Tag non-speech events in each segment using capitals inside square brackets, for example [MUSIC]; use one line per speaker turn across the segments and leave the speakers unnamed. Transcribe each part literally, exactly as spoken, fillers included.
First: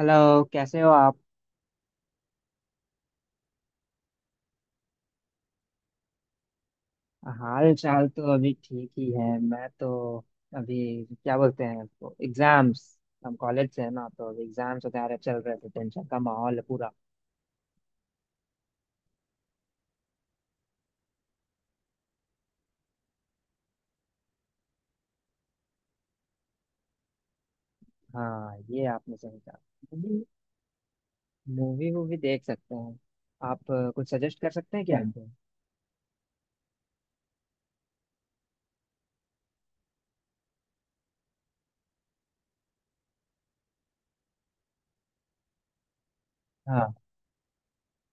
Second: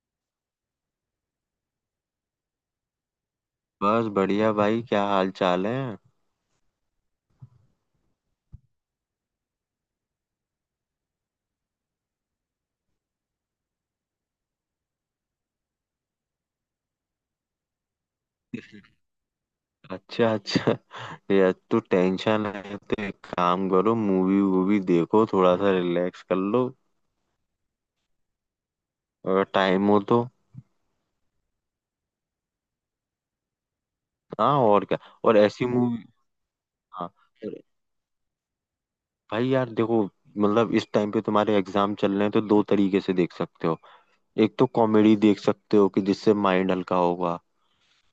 Hello, कैसे हो आप।
बस बढ़िया भाई। क्या हाल चाल है?
हाल चाल तो अभी ठीक ही है। मैं तो अभी क्या बोलते हैं तो एग्जाम्स, हम कॉलेज से है ना, तो अभी एग्जाम्स वगैरह चल रहे थे। टेंशन का माहौल है पूरा।
अच्छा, अच्छा। ये तो टेंशन है, तो एक काम करो, मूवी वूवी देखो, थोड़ा सा रिलैक्स कर लो
हाँ, ये आपने सही
अगर
कहा।
टाइम हो
मूवी,
तो।
मूवी वूवी देख सकते हैं। आप अ, कुछ सजेस्ट कर
हाँ,
सकते
और
हैं क्या
क्या?
हमको।
और ऐसी मूवी, हाँ। और भाई यार, देखो मतलब इस टाइम पे तुम्हारे एग्जाम चल रहे हैं, तो दो तरीके से देख सकते हो। एक तो कॉमेडी देख सकते हो कि जिससे माइंड
हाँ,
हल्का होगा,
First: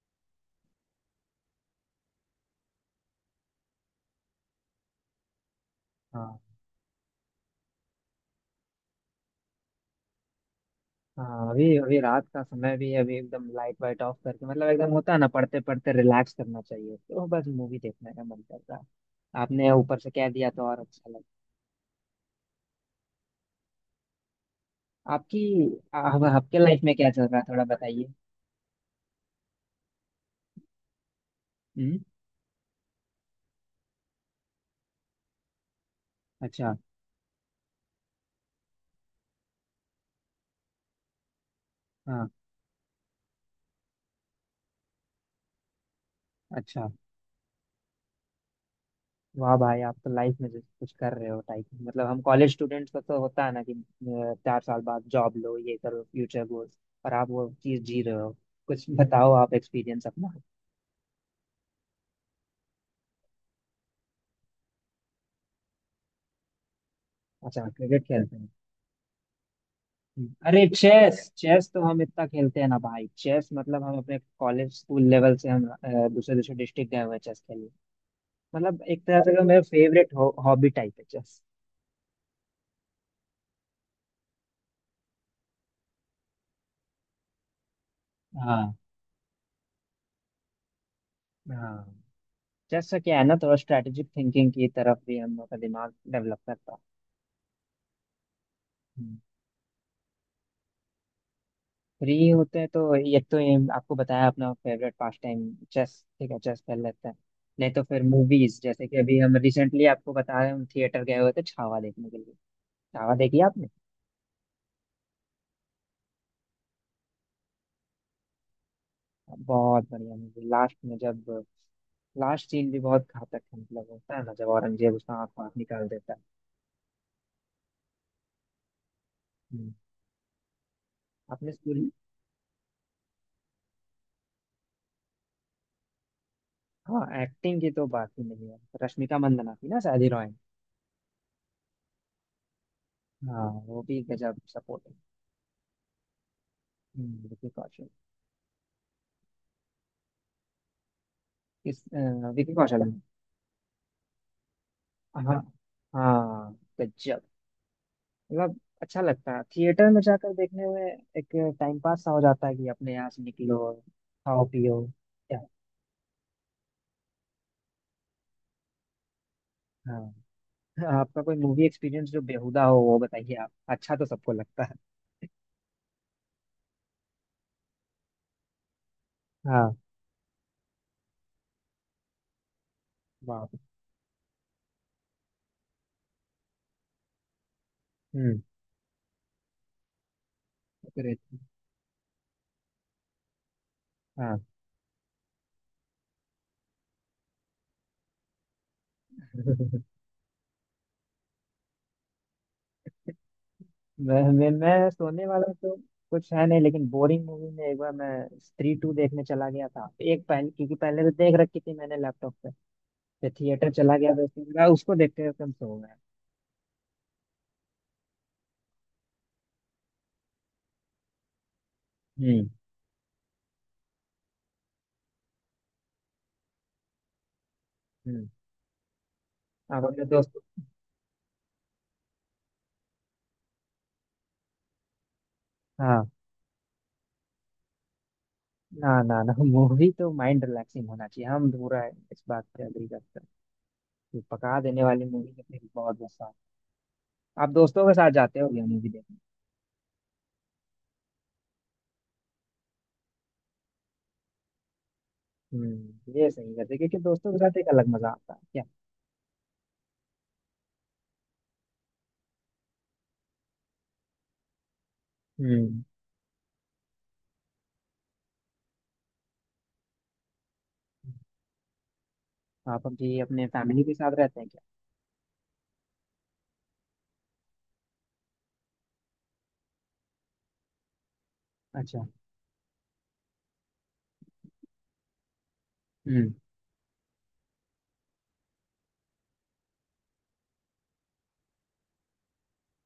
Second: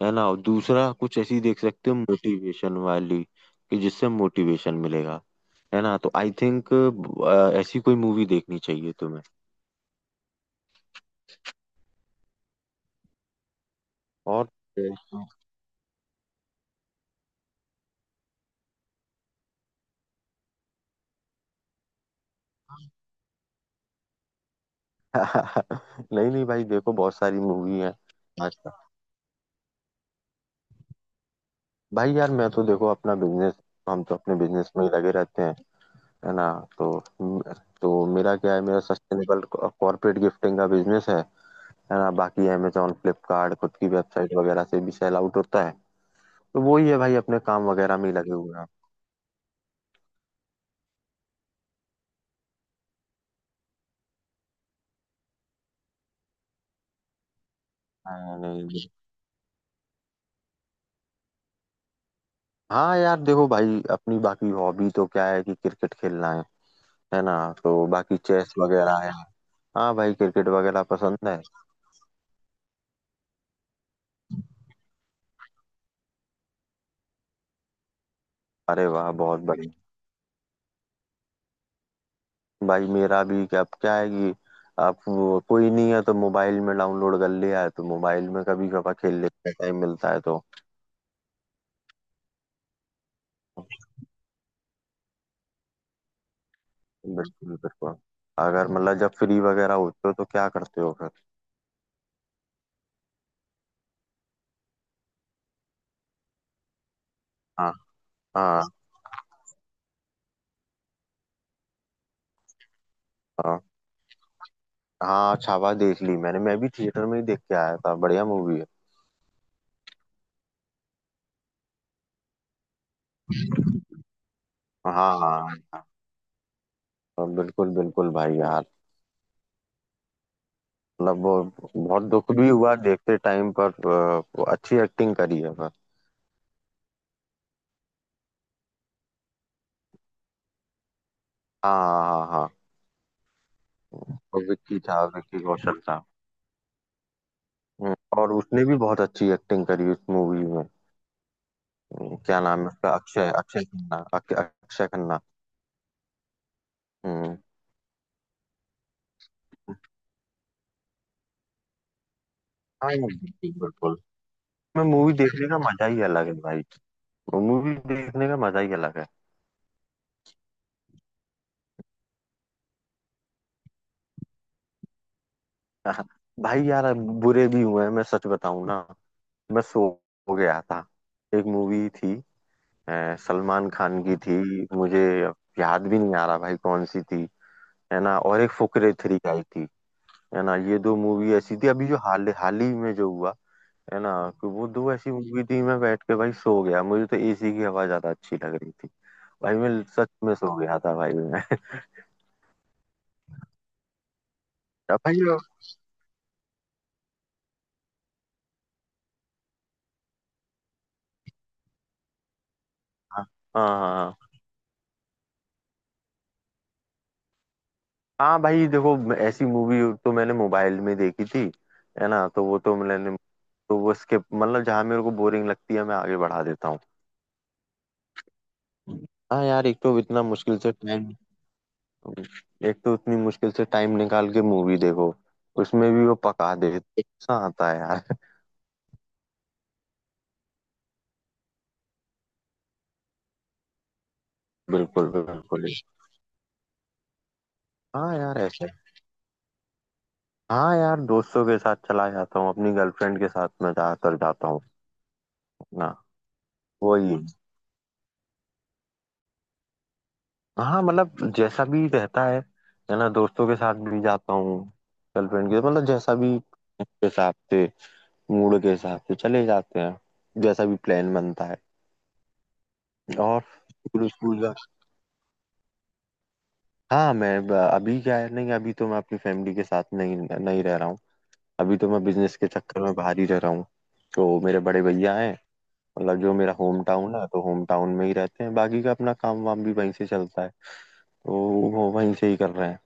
है ना। और दूसरा कुछ ऐसी देख सकते हो मोटिवेशन वाली, कि जिससे मोटिवेशन मिलेगा, है ना। तो आई
हाँ,
थिंक ऐसी कोई मूवी देखनी चाहिए तुम्हें।
हाँ। अभी अभी रात का समय भी है, अभी एकदम लाइट वाइट ऑफ करके,
और
मतलब एकदम होता है ना,
[LAUGHS]
पढ़ते पढ़ते रिलैक्स करना चाहिए, तो बस मूवी देखने का मन कर रहा है। आपने ऊपर से कह दिया तो और अच्छा। आपकी, आप,
नहीं नहीं
आपके
भाई,
लाइफ
देखो
में क्या
बहुत
चल रहा
सारी
है, थोड़ा
मूवी है
बताइए।
आजकल।
हम्म।
भाई यार, मैं तो देखो अपना बिजनेस, हम तो अपने बिजनेस में ही लगे रहते हैं, है ना।
अच्छा।
तो तो मेरा क्या है, मेरा सस्टेनेबल कॉर्पोरेट गिफ्टिंग का बिजनेस है है ना।
हाँ।
बाकी अमेजोन, फ्लिपकार्ट, खुद की वेबसाइट वगैरह से भी सेल आउट होता है। तो
अच्छा।
वही है भाई, अपने काम वगैरह में ही लगे हुए हैं।
वाह भाई, आप तो लाइफ में जैसे कुछ कर रहे हो टाइप। मतलब हम कॉलेज स्टूडेंट्स को तो होता है ना कि अ, चार साल बाद जॉब लो, ये करो, फ्यूचर गोल्स। और आप वो चीज जी रहे हो।
हाँ, नहीं
कुछ
नहीं।
बताओ आप एक्सपीरियंस अपना।
हाँ यार देखो भाई, अपनी बाकी हॉबी तो क्या है, कि क्रिकेट खेलना है है ना।
अच्छा,
तो
क्रिकेट
बाकी
खेलते हैं।
चेस वगैरह है। हाँ भाई,
हम्म,
क्रिकेट
अरे,
वगैरह पसंद
चेस
है।
चेस तो हम इतना खेलते हैं ना भाई। चेस मतलब हम अपने कॉलेज स्कूल लेवल से हम अ, दूसरे दूसरे डिस्ट्रिक्ट गए हुए हैं चेस खेलने। मतलब
अरे
एक
वाह,
तरह
बहुत
से मेरा
बढ़िया।
फेवरेट हॉबी टाइप है चेस।
भाई मेरा भी क्या क्या है, कि आप वो- कोई नहीं है तो मोबाइल में डाउनलोड कर लिया है, तो मोबाइल में कभी
हाँ।
कभार खेल लेते हैं, टाइम मिलता है तो।
हाँ, जैसा क्या है ना, थोड़ा स्ट्रेटेजिक थिंकिंग की तरफ भी हम लोग का दिमाग डेवलप करता है।
बिल्कुल बिल्कुल। अगर मतलब जब
हम्म।
फ्री वगैरह होते हो तो क्या करते हो फिर?
फ्री होते हैं तो एक तो ये आपको बताया अपना फेवरेट पास टाइम चेस। ठीक है, चेस खेल लेते हैं। नहीं
हाँ
तो फिर मूवीज,
हाँ
जैसे कि अभी हम रिसेंटली आपको बता रहे हैं, हम थिएटर गए हुए थे छावा देखने के लिए। छावा देखी आपने।
हाँ। हाँ, छावा देख ली मैंने, मैं भी थिएटर में ही देख के आया था, बढ़िया मूवी है।
बहुत बढ़िया मूवी। लास्ट में जब, लास्ट सीन भी बहुत घातक है। मतलब होता है ना, जब
हाँ
औरंगजेब उसका आँख आँख
हाँ।
निकाल देता है।
और बिल्कुल बिल्कुल भाई यार,
हम्म।
मतलब वो
अपने स्कूल।
बहुत दुख भी हुआ देखते टाइम पर अ, वो अच्छी एक्टिंग करी है पर।
हाँ, एक्टिंग की तो बात ही नहीं है। रश्मिका मंदाना थी ना शायद हीरोइन।
हाँ हाँ हाँ।
हाँ, वो भी गजब
और विक्की
सपोर्ट है।
था, विक्की कौशल था।
हम्म, विकी कौशल।
हम्म, और उसने भी बहुत अच्छी एक्टिंग करी उस मूवी में।
किस
हम्म,
अ,
क्या
विकी
नाम है
कौशल
उसका?
है।
अक्षय, अक्षय खन्ना, अक- अक्षय खन्ना।
हाँ। हाँ। गजब।
हम्म।
मतलब अच्छा लगता है थिएटर में जाकर देखने में। एक टाइम पास सा हो जाता है कि
हाँ
अपने यहाँ से
बिल्कुल,
निकलो,
बिल्कुल।
खाओ पियो।
मैं मूवी
क्या।
देखने का मजा ही अलग है भाई। मूवी देखने का मजा ही अलग है।
हाँ। आपका कोई मूवी एक्सपीरियंस जो बेहुदा हो वो बताइए आप। अच्छा, तो सबको लगता है।
हाँ, भाई यार अब बुरे भी हुए हैं, मैं सच बताऊं ना। मैं
हाँ।
सो हो गया था। एक मूवी थी अ,
वाह।
सलमान खान की थी, मुझे याद भी नहीं आ रहा भाई कौन सी थी, है ना। और
हम्म।
एक फुकरे थ्री आई थी, है ना। ये दो
तो
मूवी
रहती-
ऐसी थी अभी जो हाल हाल ही में जो हुआ, है ना।
हाँ।
कि वो दो ऐसी मूवी थी, मैं बैठ के भाई सो गया, मुझे तो ए सी की हवा ज्यादा अच्छी लग रही थी। भाई मैं,
[LAUGHS]
सच में सो गया था भाई मैं।
मैं मैं मैं
[LAUGHS] भाई।
सोने वाला तो कुछ है नहीं, लेकिन बोरिंग मूवी में एक बार मैं स्त्री टू देखने चला गया था एक। पहले क्योंकि पहले तो देख रखी थी मैंने लैपटॉप पे,
हाँ
फिर
हाँ
थिएटर चला गया,
हाँ
तो उसके बाद उसको देखते हुए कम सो गया।
हाँ। भाई देखो ऐसी मूवी तो मैंने मोबाइल में देखी थी, है ना। तो
हम्म।
वो तो मैंने तो वो स्किप, मतलब जहाँ मेरे को बोरिंग लगती है मैं आगे बढ़ा देता हूँ।
हम्म।
हाँ यार, एक
आप
तो
अपने
इतना
दोस्त।
मुश्किल से टाइम, एक तो इतनी मुश्किल से टाइम निकाल के मूवी देखो, उसमें भी
हाँ।
वो पका देते, ऐसा आता है यार।
ना ना ना, मूवी तो माइंड रिलैक्सिंग होना चाहिए। हम पूरा इस बात पे अग्री करते हैं कि पका देने वाली
बिल्कुल
मूवी तो
बिल्कुल।
फिर बहुत गुस्सा आता है। आप दोस्तों के साथ
हाँ यार
जाते हो क्या
ऐसे,
मूवी देखने।
हाँ यार दोस्तों के साथ चला जाता हूँ, अपनी गर्लफ्रेंड के साथ मैं ज्यादातर जाता हूँ। ना
हम्म, ये सही करते हैं, क्योंकि
वही,
दोस्तों के साथ एक अलग मजा आता है क्या।
हाँ मतलब जैसा भी रहता है है ना। दोस्तों के साथ भी जाता हूँ, गर्लफ्रेंड के,
हम्म।
मतलब जैसा भी उसके हिसाब से, मूड के हिसाब से चले जाते हैं, जैसा भी प्लान बनता है।
आप अभी
और
अपने फैमिली के
स्कूल
साथ रहते
स्कूल
हैं
का।
क्या।
हाँ, मैं ब- अभी क्या है, नहीं अभी तो मैं अपनी फैमिली के साथ नहीं नहीं रह रहा हूँ। अभी तो मैं
अच्छा।
बिजनेस के चक्कर में बाहर ही रह रहा हूँ। तो मेरे बड़े भैया हैं, मतलब
हम्म।
जो मेरा होम टाउन है, तो होम टाउन में ही रहते हैं, बाकी का अपना काम वाम भी वहीं से चलता है। तो वो वहीं से ही कर रहे हैं।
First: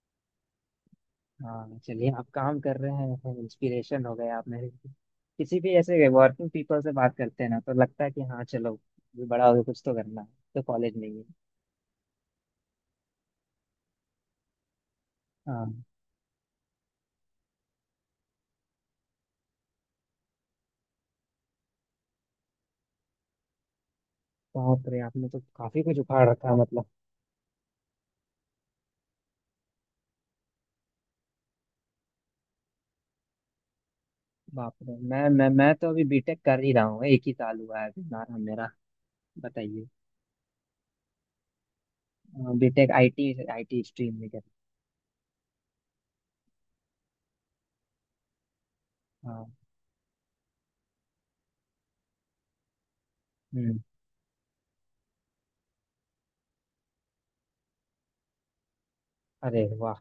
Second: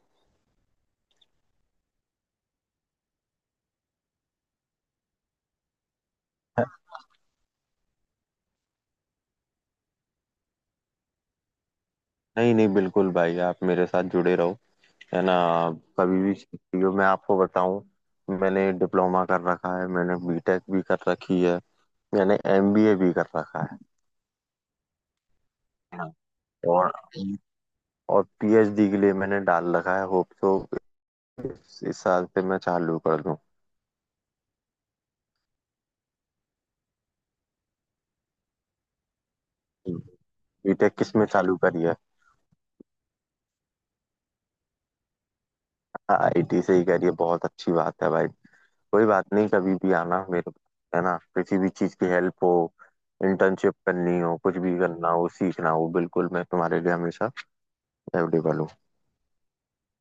हाँ, चलिए, आप काम कर रहे हैं। इंस्पिरेशन हो गए आप मेरे लिए। किसी भी ऐसे वर्किंग पीपल से बात करते हैं ना तो लगता है कि हाँ चलो, ये बड़ा हो गया, कुछ तो करना है। तो कॉलेज नहीं है।
नहीं नहीं, बिल्कुल भाई, आप मेरे साथ जुड़े रहो, है ना।
हाँ।
आप कभी भी सीखती हो, मैं आपको बताऊं। मैंने डिप्लोमा कर रखा है, मैंने बीटेक भी कर रखी है, मैंने एम बी ए भी कर रखा है।
बाप रे, आपने तो काफी कुछ
हाँ।
उखाड़ रखा है मतलब।
और और पी एच डी के लिए मैंने डाल रखा है, होप सो इस, इस साल से मैं चालू कर दूं।
बाप रे। मैं मैं मैं तो अभी बीटेक कर ही रहा हूँ। एक ही साल हुआ है अभी हमारा मेरा। बताइए।
बीटेक किस में चालू करी है?
BTech IT. आईटी स्ट्रीम में कर।
आई टी से ही करी है, बहुत अच्छी बात है भाई। कोई बात नहीं,
हाँ।
कभी भी आना मेरे पास, है ना। किसी भी चीज की हेल्प हो, इंटर्नशिप
हम्म।
करनी हो, कुछ भी करना हो, सीखना हो, बिल्कुल मैं तुम्हारे लिए हमेशा अवेलेबल हूँ।
अरे वाह,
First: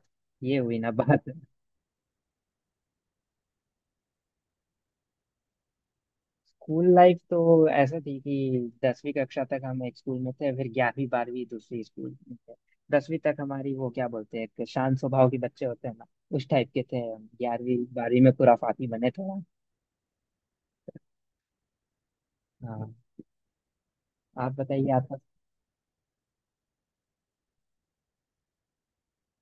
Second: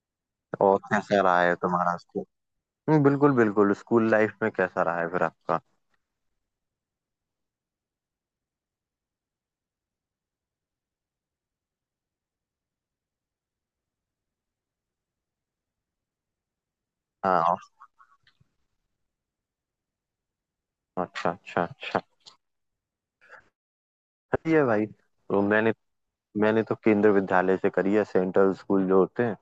ये हुई
और
ना
कैसा
बात।
रहा है तुम्हारा स्कूल? हम्म, बिल्कुल बिल्कुल। स्कूल लाइफ में कैसा रहा है फिर आपका?
स्कूल लाइफ तो ऐसा थी कि दसवीं कक्षा तक हम एक स्कूल में थे, फिर ग्यारहवीं बारहवीं दूसरे स्कूल में थे। दसवीं तक हमारी, वो क्या बोलते हैं, एक शांत स्वभाव के बच्चे होते हैं ना, उस टाइप के थे हम।
हाँ।
ग्यारहवीं
और-
बारहवीं में खुराफाती बने थोड़ा।
अच्छा अच्छा अच्छा।
हाँ। आप
सही है भाई।
बताइए आपका।
तो मैंने, मैंने तो केंद्र विद्यालय से करी है, सेंट्रल स्कूल जो होते हैं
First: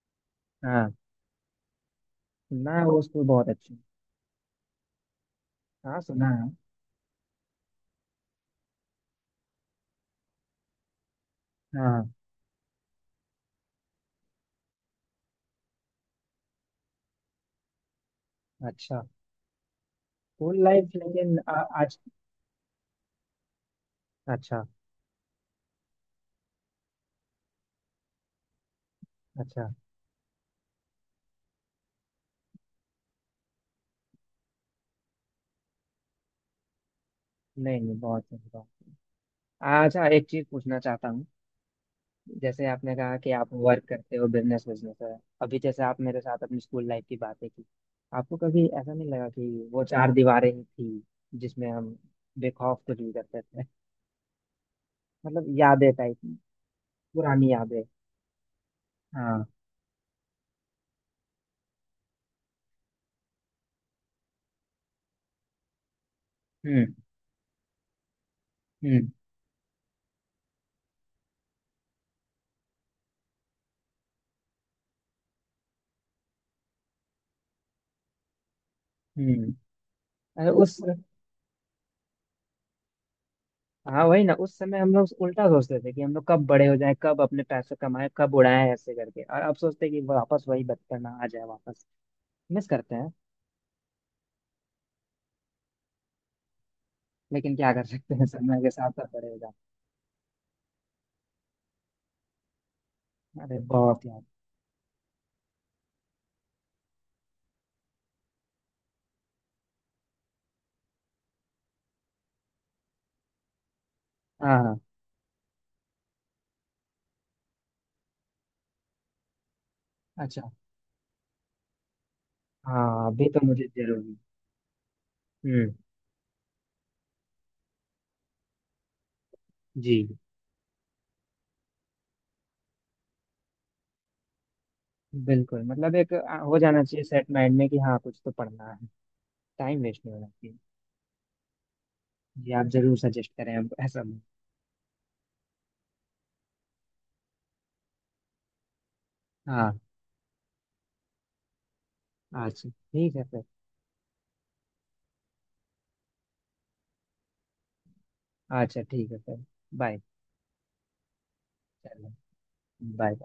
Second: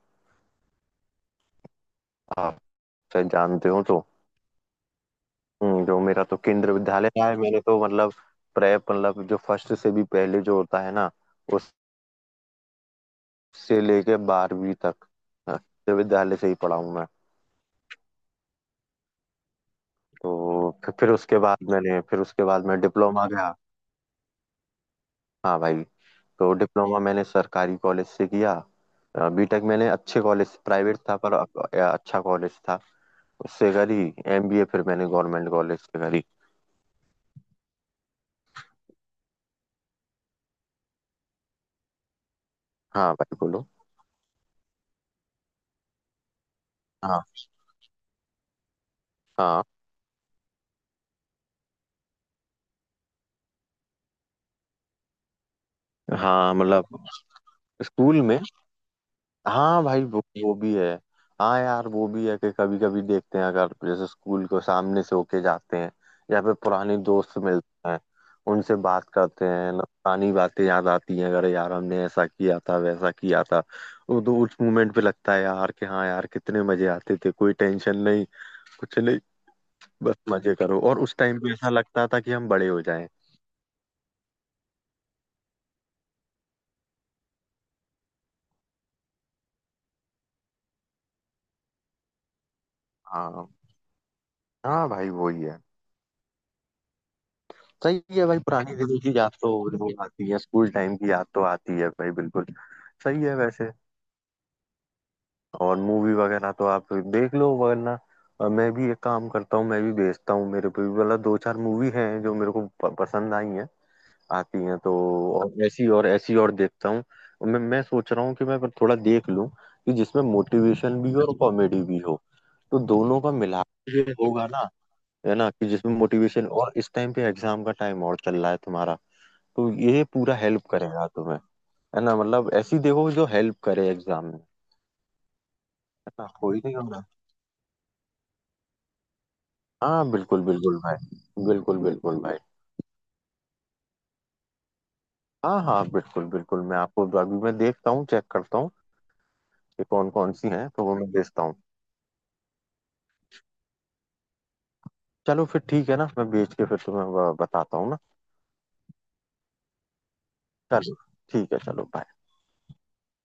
हाँ
आप
ना, वो स्कूल
शायद
बहुत
जानते
अच्छे।
हो तो। हम्म, जो
हाँ,
मेरा
सुना
तो
है।
केंद्र विद्यालय रहा है, मैंने तो मतलब प्रेप, मतलब जो फर्स्ट से भी पहले जो होता है ना,
हाँ।
से लेके बारहवीं तक। हाँ, तो विद्यालय से ही पढ़ा हूँ मैं।
अच्छा। स्कूल
तो
लाइफ,
फिर फिर
लेकिन
उसके
आ,
बाद
आज।
मैंने फिर उसके बाद मैं डिप्लोमा गया।
अच्छा।
हाँ भाई। तो डिप्लोमा मैंने सरकारी कॉलेज से किया। बीटेक
अच्छा,
मैंने अच्छे कॉलेज, प्राइवेट था पर अ- अच्छा कॉलेज था, उससे करी। एम बी ए फिर मैंने गवर्नमेंट कॉलेज से करी।
नहीं नहीं, बहुत सही बात। अच्छा, एक चीज पूछना चाहता हूँ। जैसे आपने
हाँ
कहा कि
भाई
आप
बोलो।
वर्क करते हो, बिजनेस बिजनेस है। अभी जैसे आप मेरे साथ अपनी स्कूल लाइफ की
हाँ
बातें की, आपको कभी ऐसा नहीं लगा कि
हाँ
वो चार दीवारें ही थी जिसमें हम बेखौफ कुछ भी करते थे, मतलब यादें टाइप,
हाँ, मतलब
पुरानी यादें।
स्कूल में।
हाँ।
हाँ भाई वो वो भी है। हाँ यार वो भी है कि कभी कभी देखते हैं, अगर जैसे स्कूल के सामने से होके जाते हैं, या फिर
हम्म।
पुराने दोस्त मिलते हैं, उनसे
हम्म।
बात करते हैं ना, पुरानी बातें याद आती हैं, अगर यार हमने ऐसा किया था वैसा किया था। वो तो उस मोमेंट पे लगता है यार, कि हाँ यार कितने मजे आते थे, कोई टेंशन नहीं, कुछ नहीं,
हम्म।
बस
अरे
मजे
उस,
करो। और उस टाइम पे ऐसा लगता था कि हम बड़े हो जाएं।
हाँ वही ना, उस समय हम लोग उल्टा सोचते थे कि हम लोग कब बड़े हो जाएं, कब अपने पैसे कमाएं, कब उड़ाएं, ऐसे करके। और अब सोचते हैं कि वापस वही बचपना आ जाए वापस। मिस करते हैं।
हाँ, हाँ भाई वही है।
लेकिन क्या कर
सही
सकते
है
हैं,
भाई,
समय के
पुरानी
साथ
दिनों
सब
की
बड़े
याद
हो
तो
जाते
वो आती है, स्कूल टाइम की याद तो आती है भाई, बिल्कुल सही है
हैं। अरे,
वैसे।
बहुत याद।
और मूवी वगैरह तो आप देख लो, वरना अ, मैं भी एक काम करता हूँ, मैं भी भेजता हूँ, मेरे पे भी मतलब दो चार मूवी हैं जो मेरे को प- पसंद आई हैं, आती हैं
हाँ।
तो। और ऐसी और ऐसी और देखता हूँ, मैं मैं सोच रहा हूँ कि मैं थोड़ा देख लूँ, कि जिसमें
अच्छा।
मोटिवेशन भी हो और कॉमेडी भी हो। तो
हाँ,
दोनों
अभी
का
तो
मिला
मुझे
जो
जरूरी।
होगा ना, है ना। कि
हम्म।
जिसमें मोटिवेशन, और इस टाइम पे एग्जाम का टाइम और चल रहा है तुम्हारा, तो
जी।
ये पूरा हेल्प करेगा तुम्हें, है ना। मतलब ऐसी देखो जो हेल्प करे एग्जाम में,
बिल्कुल, मतलब एक
है ना,
आ, हो
कोई नहीं
जाना चाहिए
होगा।
सेट माइंड में कि हाँ, कुछ तो पढ़ना है। टाइम वेस्ट
हाँ
नहीं होना
बिल्कुल
चाहिए।
बिल्कुल भाई, बिल्कुल बिल्कुल भाई।
जी, आप जरूर सजेस्ट करें अब ऐसा।
हाँ हाँ, बिल्कुल बिल्कुल, मैं आपको अभी, मैं देखता हूँ, चेक करता हूँ
हाँ।
कि कौन कौन सी हैं, तो वो मैं भेजता हूँ।
अच्छा, ठीक है सर।
चलो फिर ठीक है ना, मैं बेच के फिर तुम्हें ब- बताता हूँ ना।
अच्छा, ठीक है सर। बाय।
चलो, ठीक है, चलो।
चलो। बाय।